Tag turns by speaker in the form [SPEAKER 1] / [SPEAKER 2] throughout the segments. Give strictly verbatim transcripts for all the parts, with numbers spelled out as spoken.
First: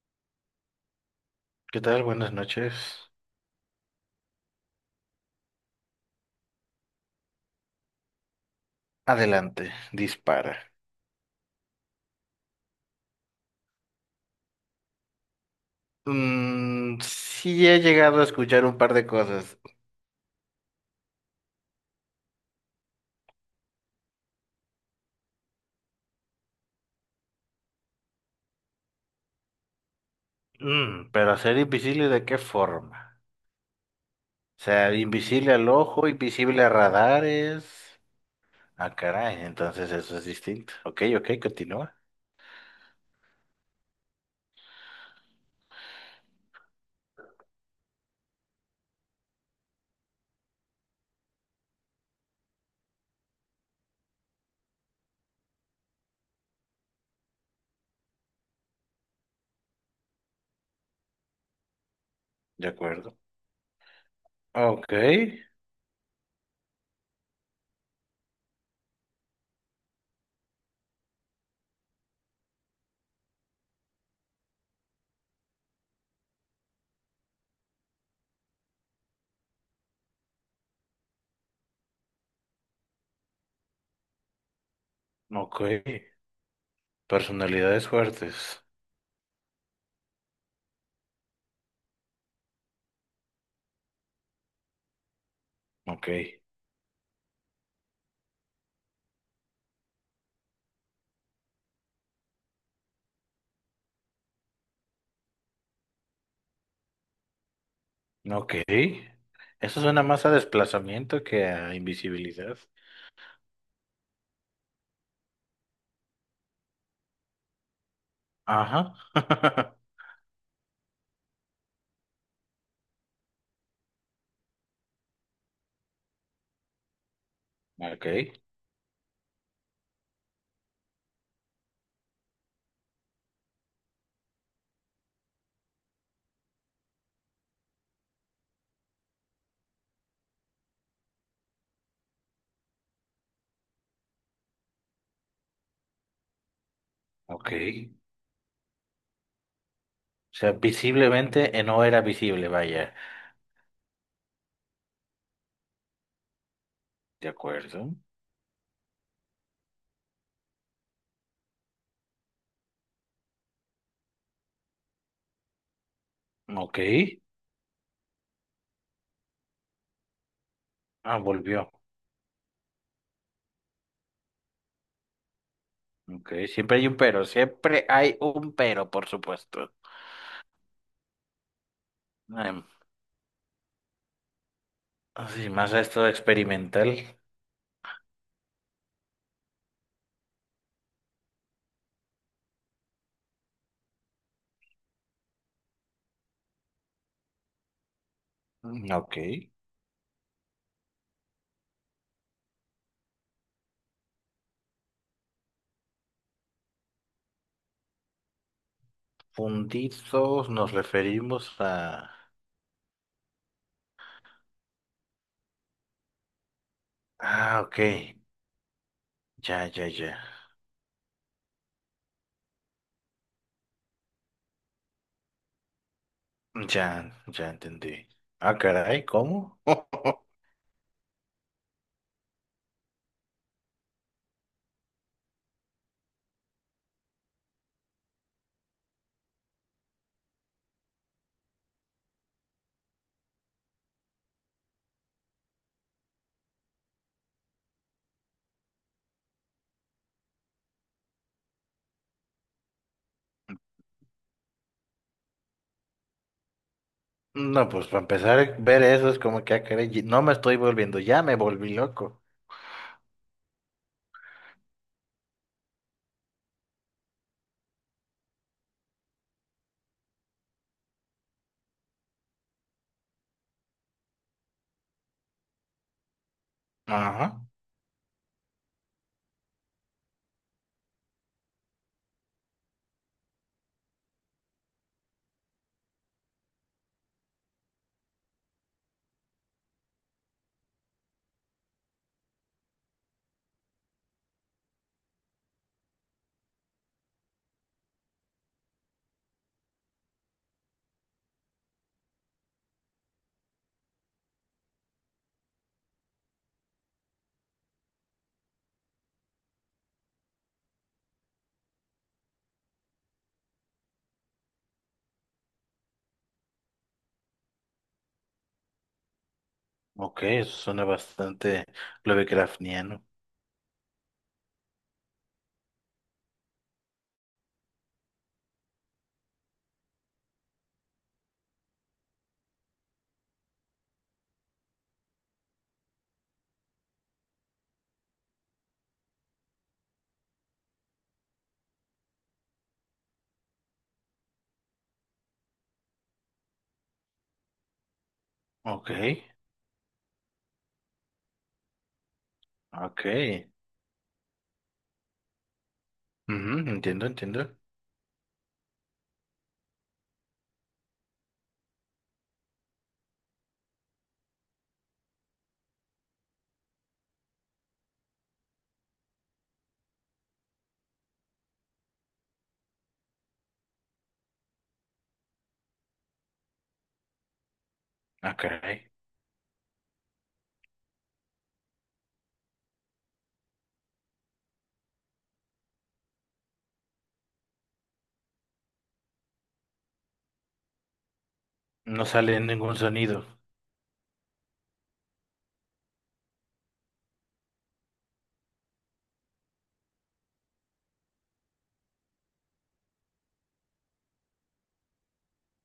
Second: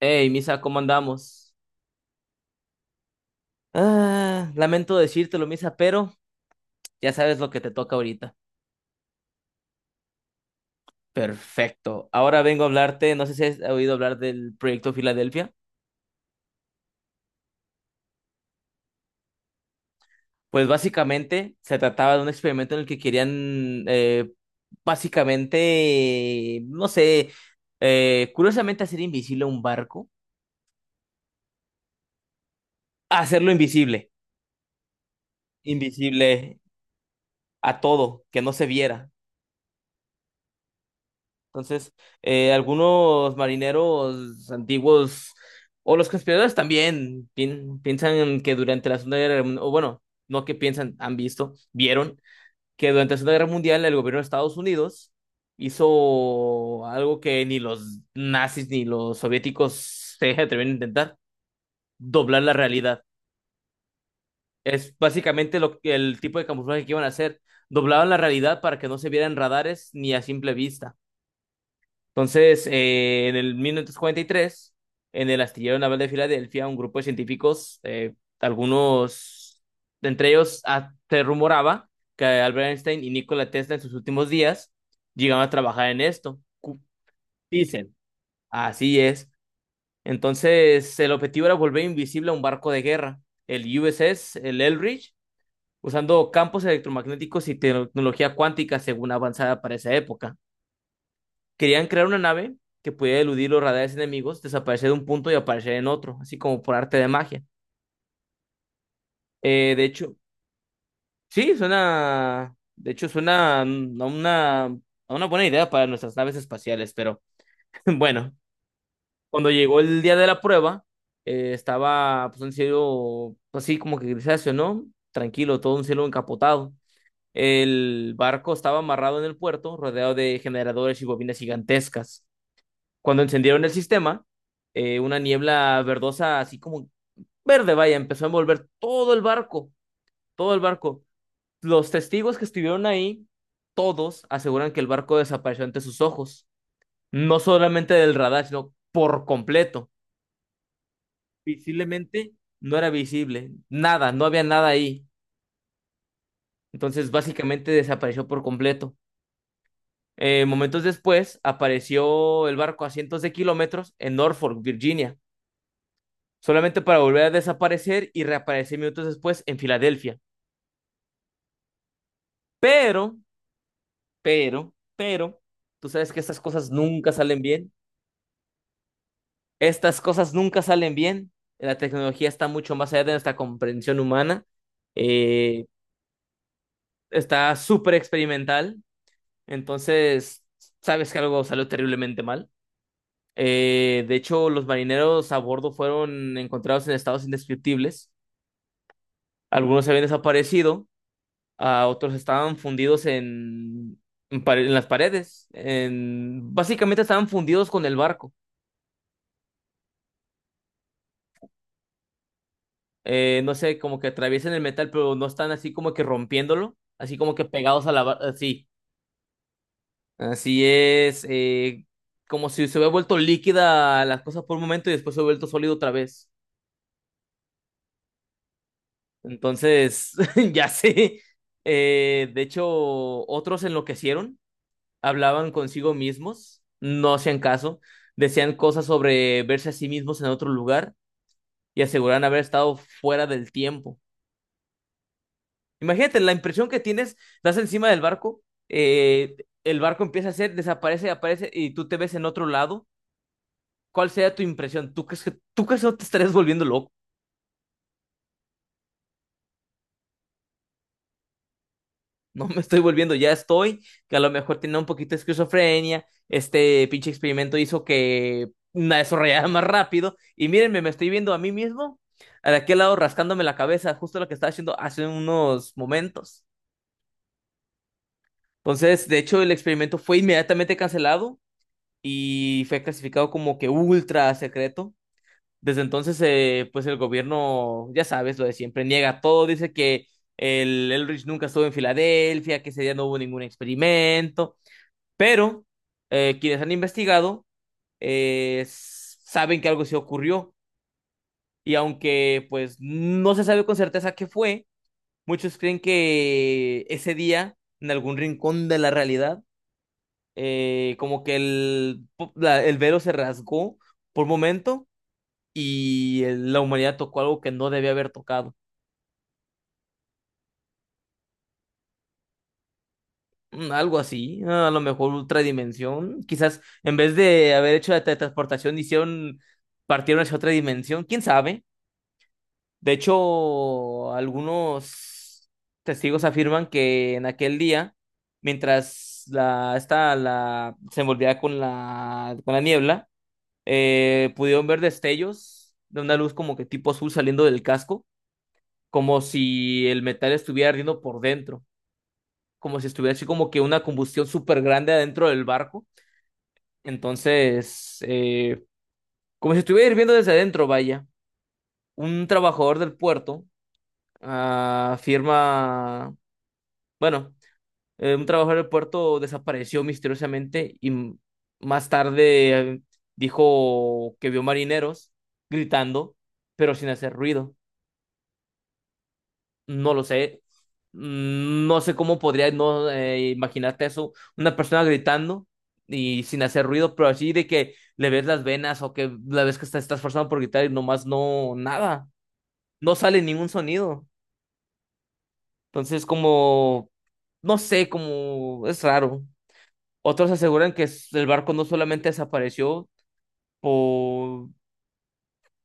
[SPEAKER 1] Hey, Misa, ¿cómo andamos?
[SPEAKER 2] ¿Qué tal? Buenas noches.
[SPEAKER 1] Ah, lamento decírtelo, Misa, pero ya sabes lo que te toca ahorita.
[SPEAKER 2] Adelante, dispara.
[SPEAKER 1] Perfecto. Ahora vengo a hablarte, no sé si has oído hablar del proyecto Filadelfia.
[SPEAKER 2] Mm, sí he llegado a escuchar un par de cosas.
[SPEAKER 1] Pues básicamente se trataba de un experimento en el que querían, eh, básicamente, no sé, eh, curiosamente hacer invisible un barco,
[SPEAKER 2] Mm, pero ser invisible, ¿de qué forma?
[SPEAKER 1] hacerlo invisible,
[SPEAKER 2] O sea, invisible al ojo,
[SPEAKER 1] invisible
[SPEAKER 2] invisible a
[SPEAKER 1] a
[SPEAKER 2] radares.
[SPEAKER 1] todo, que no se
[SPEAKER 2] Ah,
[SPEAKER 1] viera.
[SPEAKER 2] caray, entonces eso es distinto. Ok, ok,
[SPEAKER 1] Entonces,
[SPEAKER 2] continúa.
[SPEAKER 1] eh, algunos marineros antiguos o los conspiradores también pien- piensan que durante la Segunda Guerra Mundial, o bueno, no que piensan, han visto, vieron que durante la Segunda Guerra Mundial el gobierno de Estados Unidos hizo algo que ni los nazis ni los soviéticos se atrevieron a intentar, doblar la
[SPEAKER 2] De
[SPEAKER 1] realidad.
[SPEAKER 2] acuerdo. Ok,
[SPEAKER 1] Es básicamente lo que- el tipo de camuflaje que iban a hacer. Doblaban la realidad para que no se vieran radares ni a simple vista. Entonces, eh, en el mil novecientos cuarenta y tres, en el astillero naval de Filadelfia, un grupo de científicos, eh, algunos de entre ellos, ah, se rumoraba que Albert Einstein y Nikola Tesla en sus últimos días llegaban a
[SPEAKER 2] ok.
[SPEAKER 1] trabajar en esto. Cu-
[SPEAKER 2] Personalidades
[SPEAKER 1] Dicen.
[SPEAKER 2] fuertes.
[SPEAKER 1] Así es. Entonces, el objetivo era volver invisible a un barco de guerra, el U S S, el Eldridge,
[SPEAKER 2] Ok,
[SPEAKER 1] usando campos electromagnéticos y tecnología cuántica según avanzada para esa época. Querían crear una nave que pudiera eludir los radares enemigos, desaparecer de un punto y aparecer en otro, así como por arte de magia.
[SPEAKER 2] ok.
[SPEAKER 1] Eh,
[SPEAKER 2] Eso
[SPEAKER 1] de
[SPEAKER 2] suena
[SPEAKER 1] hecho,
[SPEAKER 2] más a desplazamiento que
[SPEAKER 1] sí,
[SPEAKER 2] a
[SPEAKER 1] suena,
[SPEAKER 2] invisibilidad.
[SPEAKER 1] de hecho, suena a una, a una buena idea para nuestras naves espaciales, pero bueno,
[SPEAKER 2] Ajá.
[SPEAKER 1] cuando llegó el día de la prueba, eh, estaba pues, un cielo así como que grisáceo, ¿no? Tranquilo, todo un cielo encapotado.
[SPEAKER 2] Ok.
[SPEAKER 1] El barco estaba amarrado en el puerto, rodeado de generadores y bobinas gigantescas. Cuando encendieron el sistema, eh, una niebla verdosa, así como verde, vaya, empezó a envolver todo el barco, todo el barco. Los testigos que estuvieron ahí, todos aseguran que el barco desapareció ante sus ojos, no
[SPEAKER 2] Ok.
[SPEAKER 1] solamente del radar, sino por completo.
[SPEAKER 2] O sea, visiblemente eh, no era
[SPEAKER 1] Visiblemente
[SPEAKER 2] visible,
[SPEAKER 1] no era
[SPEAKER 2] vaya.
[SPEAKER 1] visible, nada, no había nada ahí. Entonces,
[SPEAKER 2] De
[SPEAKER 1] básicamente
[SPEAKER 2] acuerdo.
[SPEAKER 1] desapareció por completo. Eh, momentos después, apareció el barco a cientos de kilómetros en Norfolk, Virginia,
[SPEAKER 2] Ok.
[SPEAKER 1] solamente para volver a desaparecer y reaparecer minutos después en Filadelfia.
[SPEAKER 2] Ah, volvió.
[SPEAKER 1] Pero, pero, pero, tú sabes que
[SPEAKER 2] Ok.
[SPEAKER 1] estas cosas
[SPEAKER 2] Siempre hay un
[SPEAKER 1] nunca
[SPEAKER 2] pero.
[SPEAKER 1] salen bien.
[SPEAKER 2] Siempre hay un pero, por supuesto.
[SPEAKER 1] Estas cosas nunca salen bien. La tecnología está
[SPEAKER 2] Em,
[SPEAKER 1] mucho más allá de nuestra comprensión humana.
[SPEAKER 2] Así,
[SPEAKER 1] Eh,
[SPEAKER 2] más a esto experimental.
[SPEAKER 1] está súper experimental. Entonces, sabes que algo salió terriblemente mal. Eh, de hecho, los marineros a bordo fueron encontrados en estados indescriptibles.
[SPEAKER 2] Mm, ok.
[SPEAKER 1] Algunos habían desaparecido, a otros estaban fundidos en, en, pare- en las paredes, en, básicamente estaban fundidos con el barco.
[SPEAKER 2] Fundidos nos referimos a...
[SPEAKER 1] Eh, no sé, como que atraviesan el metal, pero no están así como que rompiéndolo, así como que
[SPEAKER 2] Ah, ok.
[SPEAKER 1] pegados a la barca, así.
[SPEAKER 2] Ya, ya, ya.
[SPEAKER 1] Así es, eh, como si se hubiera vuelto líquida las cosas por un momento y después se hubiera vuelto sólido otra vez.
[SPEAKER 2] Ya, ya entendí. Ah, caray, ¿cómo?
[SPEAKER 1] Entonces, ya sé. Eh, de hecho, otros enloquecieron, hablaban consigo mismos, no hacían caso, decían cosas sobre verse a sí mismos en otro lugar y aseguraban haber estado fuera del tiempo. Imagínate la impresión que tienes, estás encima del barco, eh, el barco empieza a hacer, desaparece, aparece y tú te ves en otro lado. ¿Cuál sería tu impresión? ¿Tú crees que, tú crees que no te estarías volviendo loco?
[SPEAKER 2] No, pues para empezar a ver eso es como que, ah, caray, no me estoy volviendo, ya me volví loco.
[SPEAKER 1] No me estoy volviendo, ya estoy, que a lo mejor tenía un poquito de esquizofrenia, este pinche experimento hizo que la desarrollara más rápido, y mírenme, me estoy viendo a mí mismo, a de aquel lado rascándome la cabeza, justo lo que estaba haciendo hace unos momentos.
[SPEAKER 2] Ajá.
[SPEAKER 1] Entonces, de hecho, el experimento fue inmediatamente cancelado y fue clasificado como que ultra secreto. Desde entonces, eh, pues el gobierno, ya sabes, lo de siempre, niega todo, dice que el Elrich nunca estuvo en Filadelfia, que ese día no hubo ningún experimento. Pero eh, quienes han investigado eh, s- saben que algo sí ocurrió y aunque pues no se sabe con certeza qué fue, muchos creen que ese día en algún rincón de la realidad, eh, como que el, po- la- el velo se rasgó por un momento y el- la humanidad tocó algo que no debía haber tocado.
[SPEAKER 2] Ok, eso suena bastante lovecraftiano.
[SPEAKER 1] Mm, algo así, a lo mejor otra dimensión. Quizás en vez de haber hecho la teletransportación, hicieron, partieron hacia otra dimensión. ¿Quién sabe? De hecho, algunos testigos afirman que en aquel día, mientras la, esta, la, se envolvía con la, con la niebla, eh, pudieron ver destellos de una luz como que tipo azul saliendo del casco,
[SPEAKER 2] Ok,
[SPEAKER 1] como si el metal estuviera ardiendo por dentro, como si
[SPEAKER 2] ok.
[SPEAKER 1] estuviera así como que una combustión súper grande adentro del barco.
[SPEAKER 2] Ujú, entiendo, entiendo.
[SPEAKER 1] Entonces, eh, como si estuviera hirviendo desde adentro, vaya. Un trabajador del puerto ah, afirma, bueno, eh, un trabajador del puerto desapareció misteriosamente y m- más tarde eh, dijo que vio marineros gritando, pero sin hacer ruido.
[SPEAKER 2] Ah, caray.
[SPEAKER 1] No lo sé. Mm, no sé cómo podría no eh, imaginarte eso. Una persona gritando y sin hacer ruido, pero así de que le ves las venas o que la ves que está, está esforzando por gritar y nomás no,
[SPEAKER 2] No
[SPEAKER 1] nada.
[SPEAKER 2] sale ningún
[SPEAKER 1] No sale
[SPEAKER 2] sonido.
[SPEAKER 1] ningún sonido. Entonces, como, no sé, como es raro. Otros aseguran que s- el barco no solamente desapareció por...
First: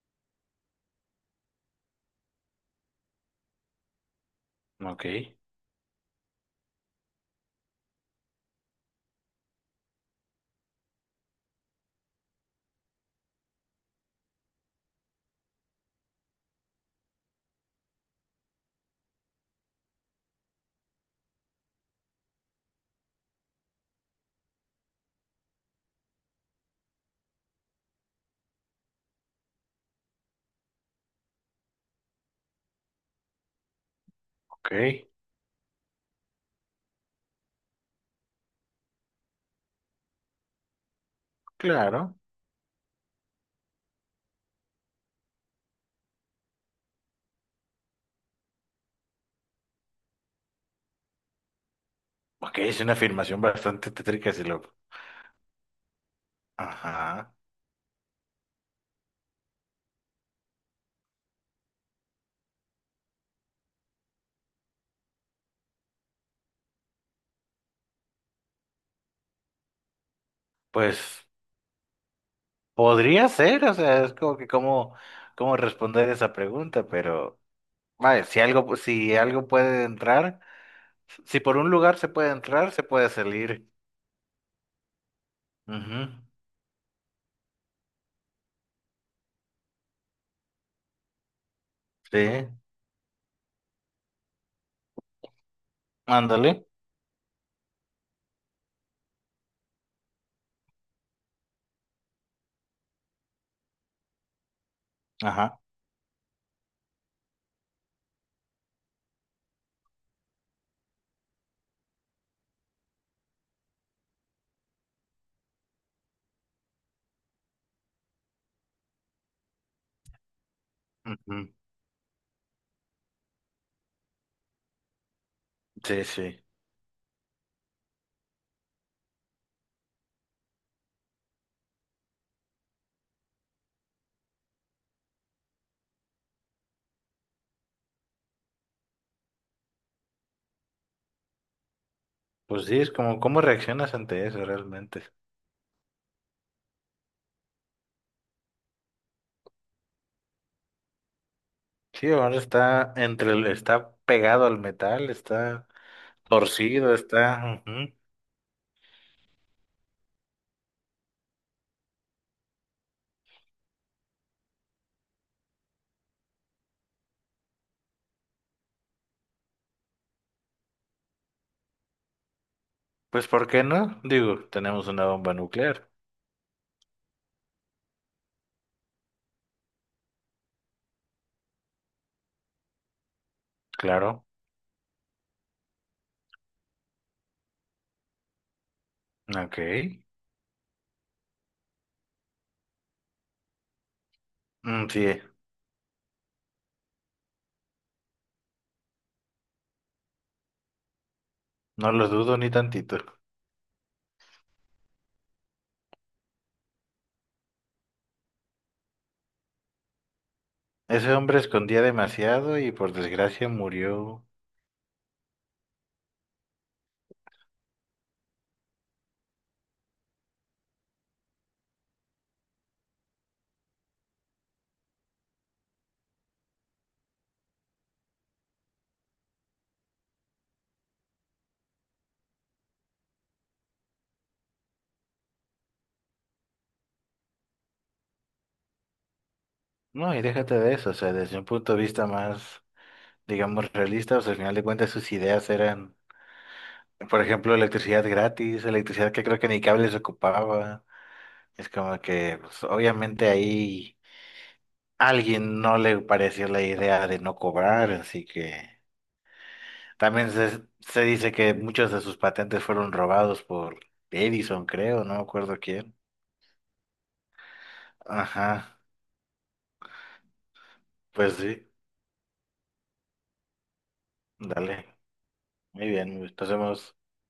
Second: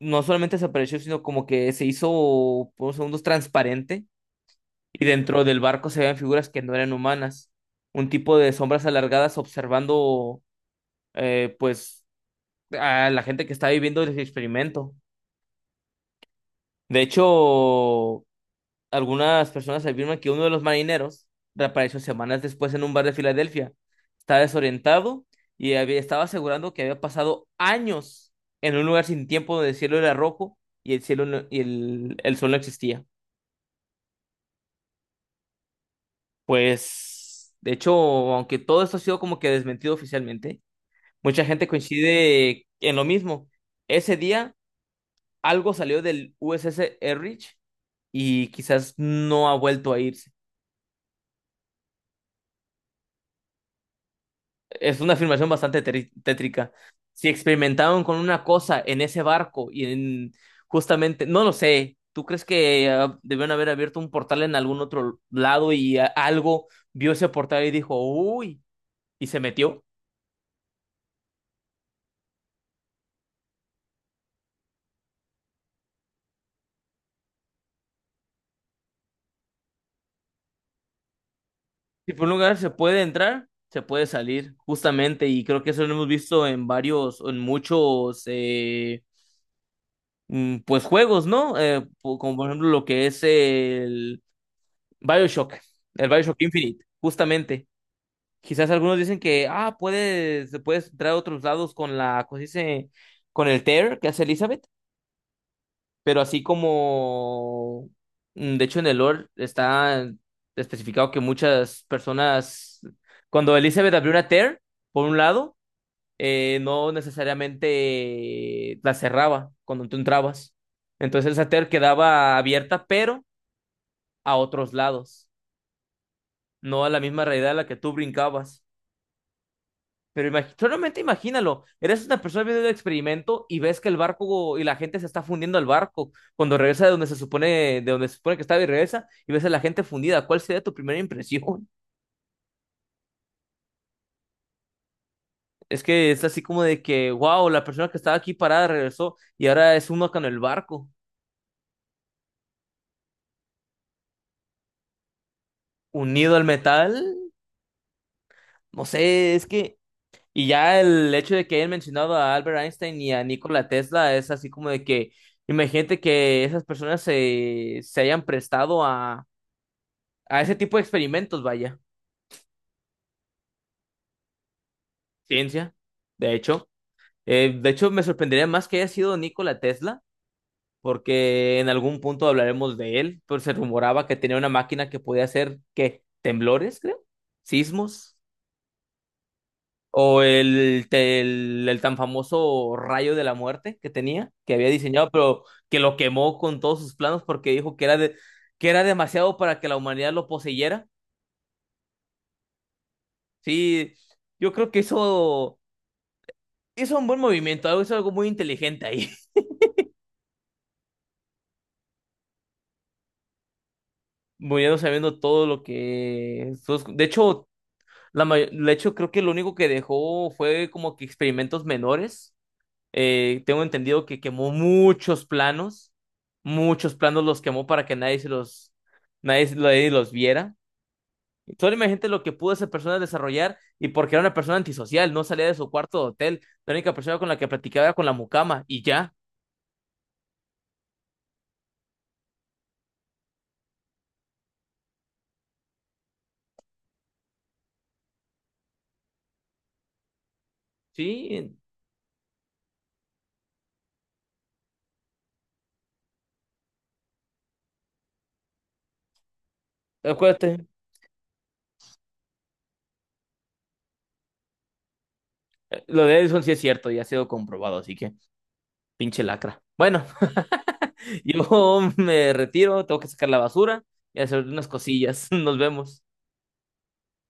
[SPEAKER 1] No solamente desapareció, sino como que se hizo por segundos transparente y
[SPEAKER 2] Ok,
[SPEAKER 1] dentro del barco se veían figuras que no eran humanas. Un tipo de sombras alargadas observando, eh, pues, a la gente que estaba viviendo el experimento. De hecho, algunas personas afirman que uno de los marineros reapareció semanas después en un bar de Filadelfia. Estaba desorientado y había, estaba asegurando que había pasado años en un lugar sin tiempo donde el cielo era rojo y el cielo no- y el, el sol no existía.
[SPEAKER 2] ok.
[SPEAKER 1] Pues, de hecho, aunque todo esto ha sido como que desmentido oficialmente, mucha gente
[SPEAKER 2] Claro.
[SPEAKER 1] coincide en lo mismo. Ese día algo salió del U S S Erich y quizás no ha vuelto a ir.
[SPEAKER 2] Ok, es una afirmación bastante tétrica, si lo...
[SPEAKER 1] Es una afirmación bastante teri- tétrica. Si
[SPEAKER 2] Ajá.
[SPEAKER 1] experimentaron con una cosa en ese barco y en justamente, no lo sé, ¿tú crees que ah, debieron haber abierto un portal en algún otro lado y ah, algo vio ese portal y dijo, uy, y se metió?
[SPEAKER 2] Pues podría ser, o sea, es como que cómo, cómo responder esa pregunta, pero vaya, si algo, si algo puede entrar, si por un lugar se
[SPEAKER 1] Si por un
[SPEAKER 2] puede
[SPEAKER 1] lugar se
[SPEAKER 2] entrar, se
[SPEAKER 1] puede
[SPEAKER 2] puede
[SPEAKER 1] entrar,
[SPEAKER 2] salir.
[SPEAKER 1] se puede salir, justamente, y creo que eso lo hemos
[SPEAKER 2] Ujú,
[SPEAKER 1] visto en varios, en muchos, eh, mm, pues juegos, ¿no? Eh, po-
[SPEAKER 2] sí.
[SPEAKER 1] como por ejemplo lo que es el BioShock, el BioShock
[SPEAKER 2] Ándale.
[SPEAKER 1] Infinite, justamente. Quizás algunos dicen que, ah, puedes, puedes entrar a otros lados con la, ¿cómo se dice? Con el tear que hace Elizabeth,
[SPEAKER 2] Ajá.
[SPEAKER 1] pero así como, mm, de hecho en el lore está especificado que muchas personas, cuando Elizabeth abrió una tear, por un lado, eh, no necesariamente la cerraba cuando tú entrabas. Entonces esa
[SPEAKER 2] Ujú.
[SPEAKER 1] tear quedaba abierta, pero a otros lados,
[SPEAKER 2] Sí, sí.
[SPEAKER 1] no a la misma realidad a la que tú brincabas. Pero imag- solamente imagínalo, eres una persona viendo el experimento y ves que el barco y la gente se está fundiendo al barco cuando regresa de donde se supone, de donde se supone que estaba y regresa y ves a la gente fundida. ¿Cuál sería tu primera impresión?
[SPEAKER 2] Pues sí, es como, ¿cómo reaccionas ante eso realmente?
[SPEAKER 1] Es que es así como de que, wow, la persona que estaba aquí parada regresó y ahora es uno con el barco,
[SPEAKER 2] Sí, ahora está entre el, está pegado al metal, está
[SPEAKER 1] unido al
[SPEAKER 2] torcido,
[SPEAKER 1] metal.
[SPEAKER 2] está. Ujú.
[SPEAKER 1] No sé, es que... Y ya el hecho de que hayan mencionado a Albert Einstein y a Nikola Tesla es así como de que, imagínate que esas personas se, se hayan prestado a a ese tipo de experimentos, vaya,
[SPEAKER 2] Pues, ¿por qué no? Digo, tenemos una bomba
[SPEAKER 1] ciencia,
[SPEAKER 2] nuclear.
[SPEAKER 1] de hecho. Eh, de hecho, me sorprendería más que haya sido Nikola Tesla, porque en algún punto hablaremos de él, pero se rumoraba que
[SPEAKER 2] Claro.
[SPEAKER 1] tenía una máquina que podía hacer, ¿qué? Temblores, creo, sismos,
[SPEAKER 2] Ok.
[SPEAKER 1] o el, te- el, el tan famoso rayo de la muerte que tenía, que había
[SPEAKER 2] Mm,
[SPEAKER 1] diseñado,
[SPEAKER 2] sí,
[SPEAKER 1] pero que lo quemó con todos sus planos porque dijo que era, de, que era demasiado para que la humanidad lo poseyera.
[SPEAKER 2] no lo dudo ni tantito.
[SPEAKER 1] Sí, yo creo que eso hizo un buen movimiento, algo- hizo algo muy inteligente ahí,
[SPEAKER 2] Ese hombre escondía demasiado y por desgracia murió.
[SPEAKER 1] muriendo sabiendo todo lo que... sus- De hecho, la may- de hecho, creo que lo único que dejó fue como que experimentos menores. Eh, tengo entendido que quemó muchos planos, muchos planos los quemó para que nadie se los, nadie, se- nadie los viera. Solo imagínate lo que pudo esa persona desarrollar y porque era una persona antisocial, no salía de su cuarto de hotel, la única persona con la que platicaba era con la mucama y ya,
[SPEAKER 2] No, y déjate de eso, o sea, desde un punto de vista más, digamos, realista, o sea, al final de cuentas sus ideas eran, por ejemplo, electricidad gratis, electricidad que creo que ni cables ocupaba.
[SPEAKER 1] ¿sí?
[SPEAKER 2] Es como que, pues, obviamente ahí alguien no le pareció la idea de no cobrar, así que también se,
[SPEAKER 1] Acuérdate.
[SPEAKER 2] se dice que muchos de sus patentes fueron robados por Edison, creo, no me acuerdo quién.
[SPEAKER 1] Lo de Edison sí es cierto y ha sido comprobado, así que
[SPEAKER 2] Ajá,
[SPEAKER 1] pinche lacra. Bueno,
[SPEAKER 2] pues sí,
[SPEAKER 1] yo me retiro, tengo que sacar la basura y hacer unas
[SPEAKER 2] dale.
[SPEAKER 1] cosillas. Nos
[SPEAKER 2] Muy
[SPEAKER 1] vemos.
[SPEAKER 2] bien, pues, pasemos.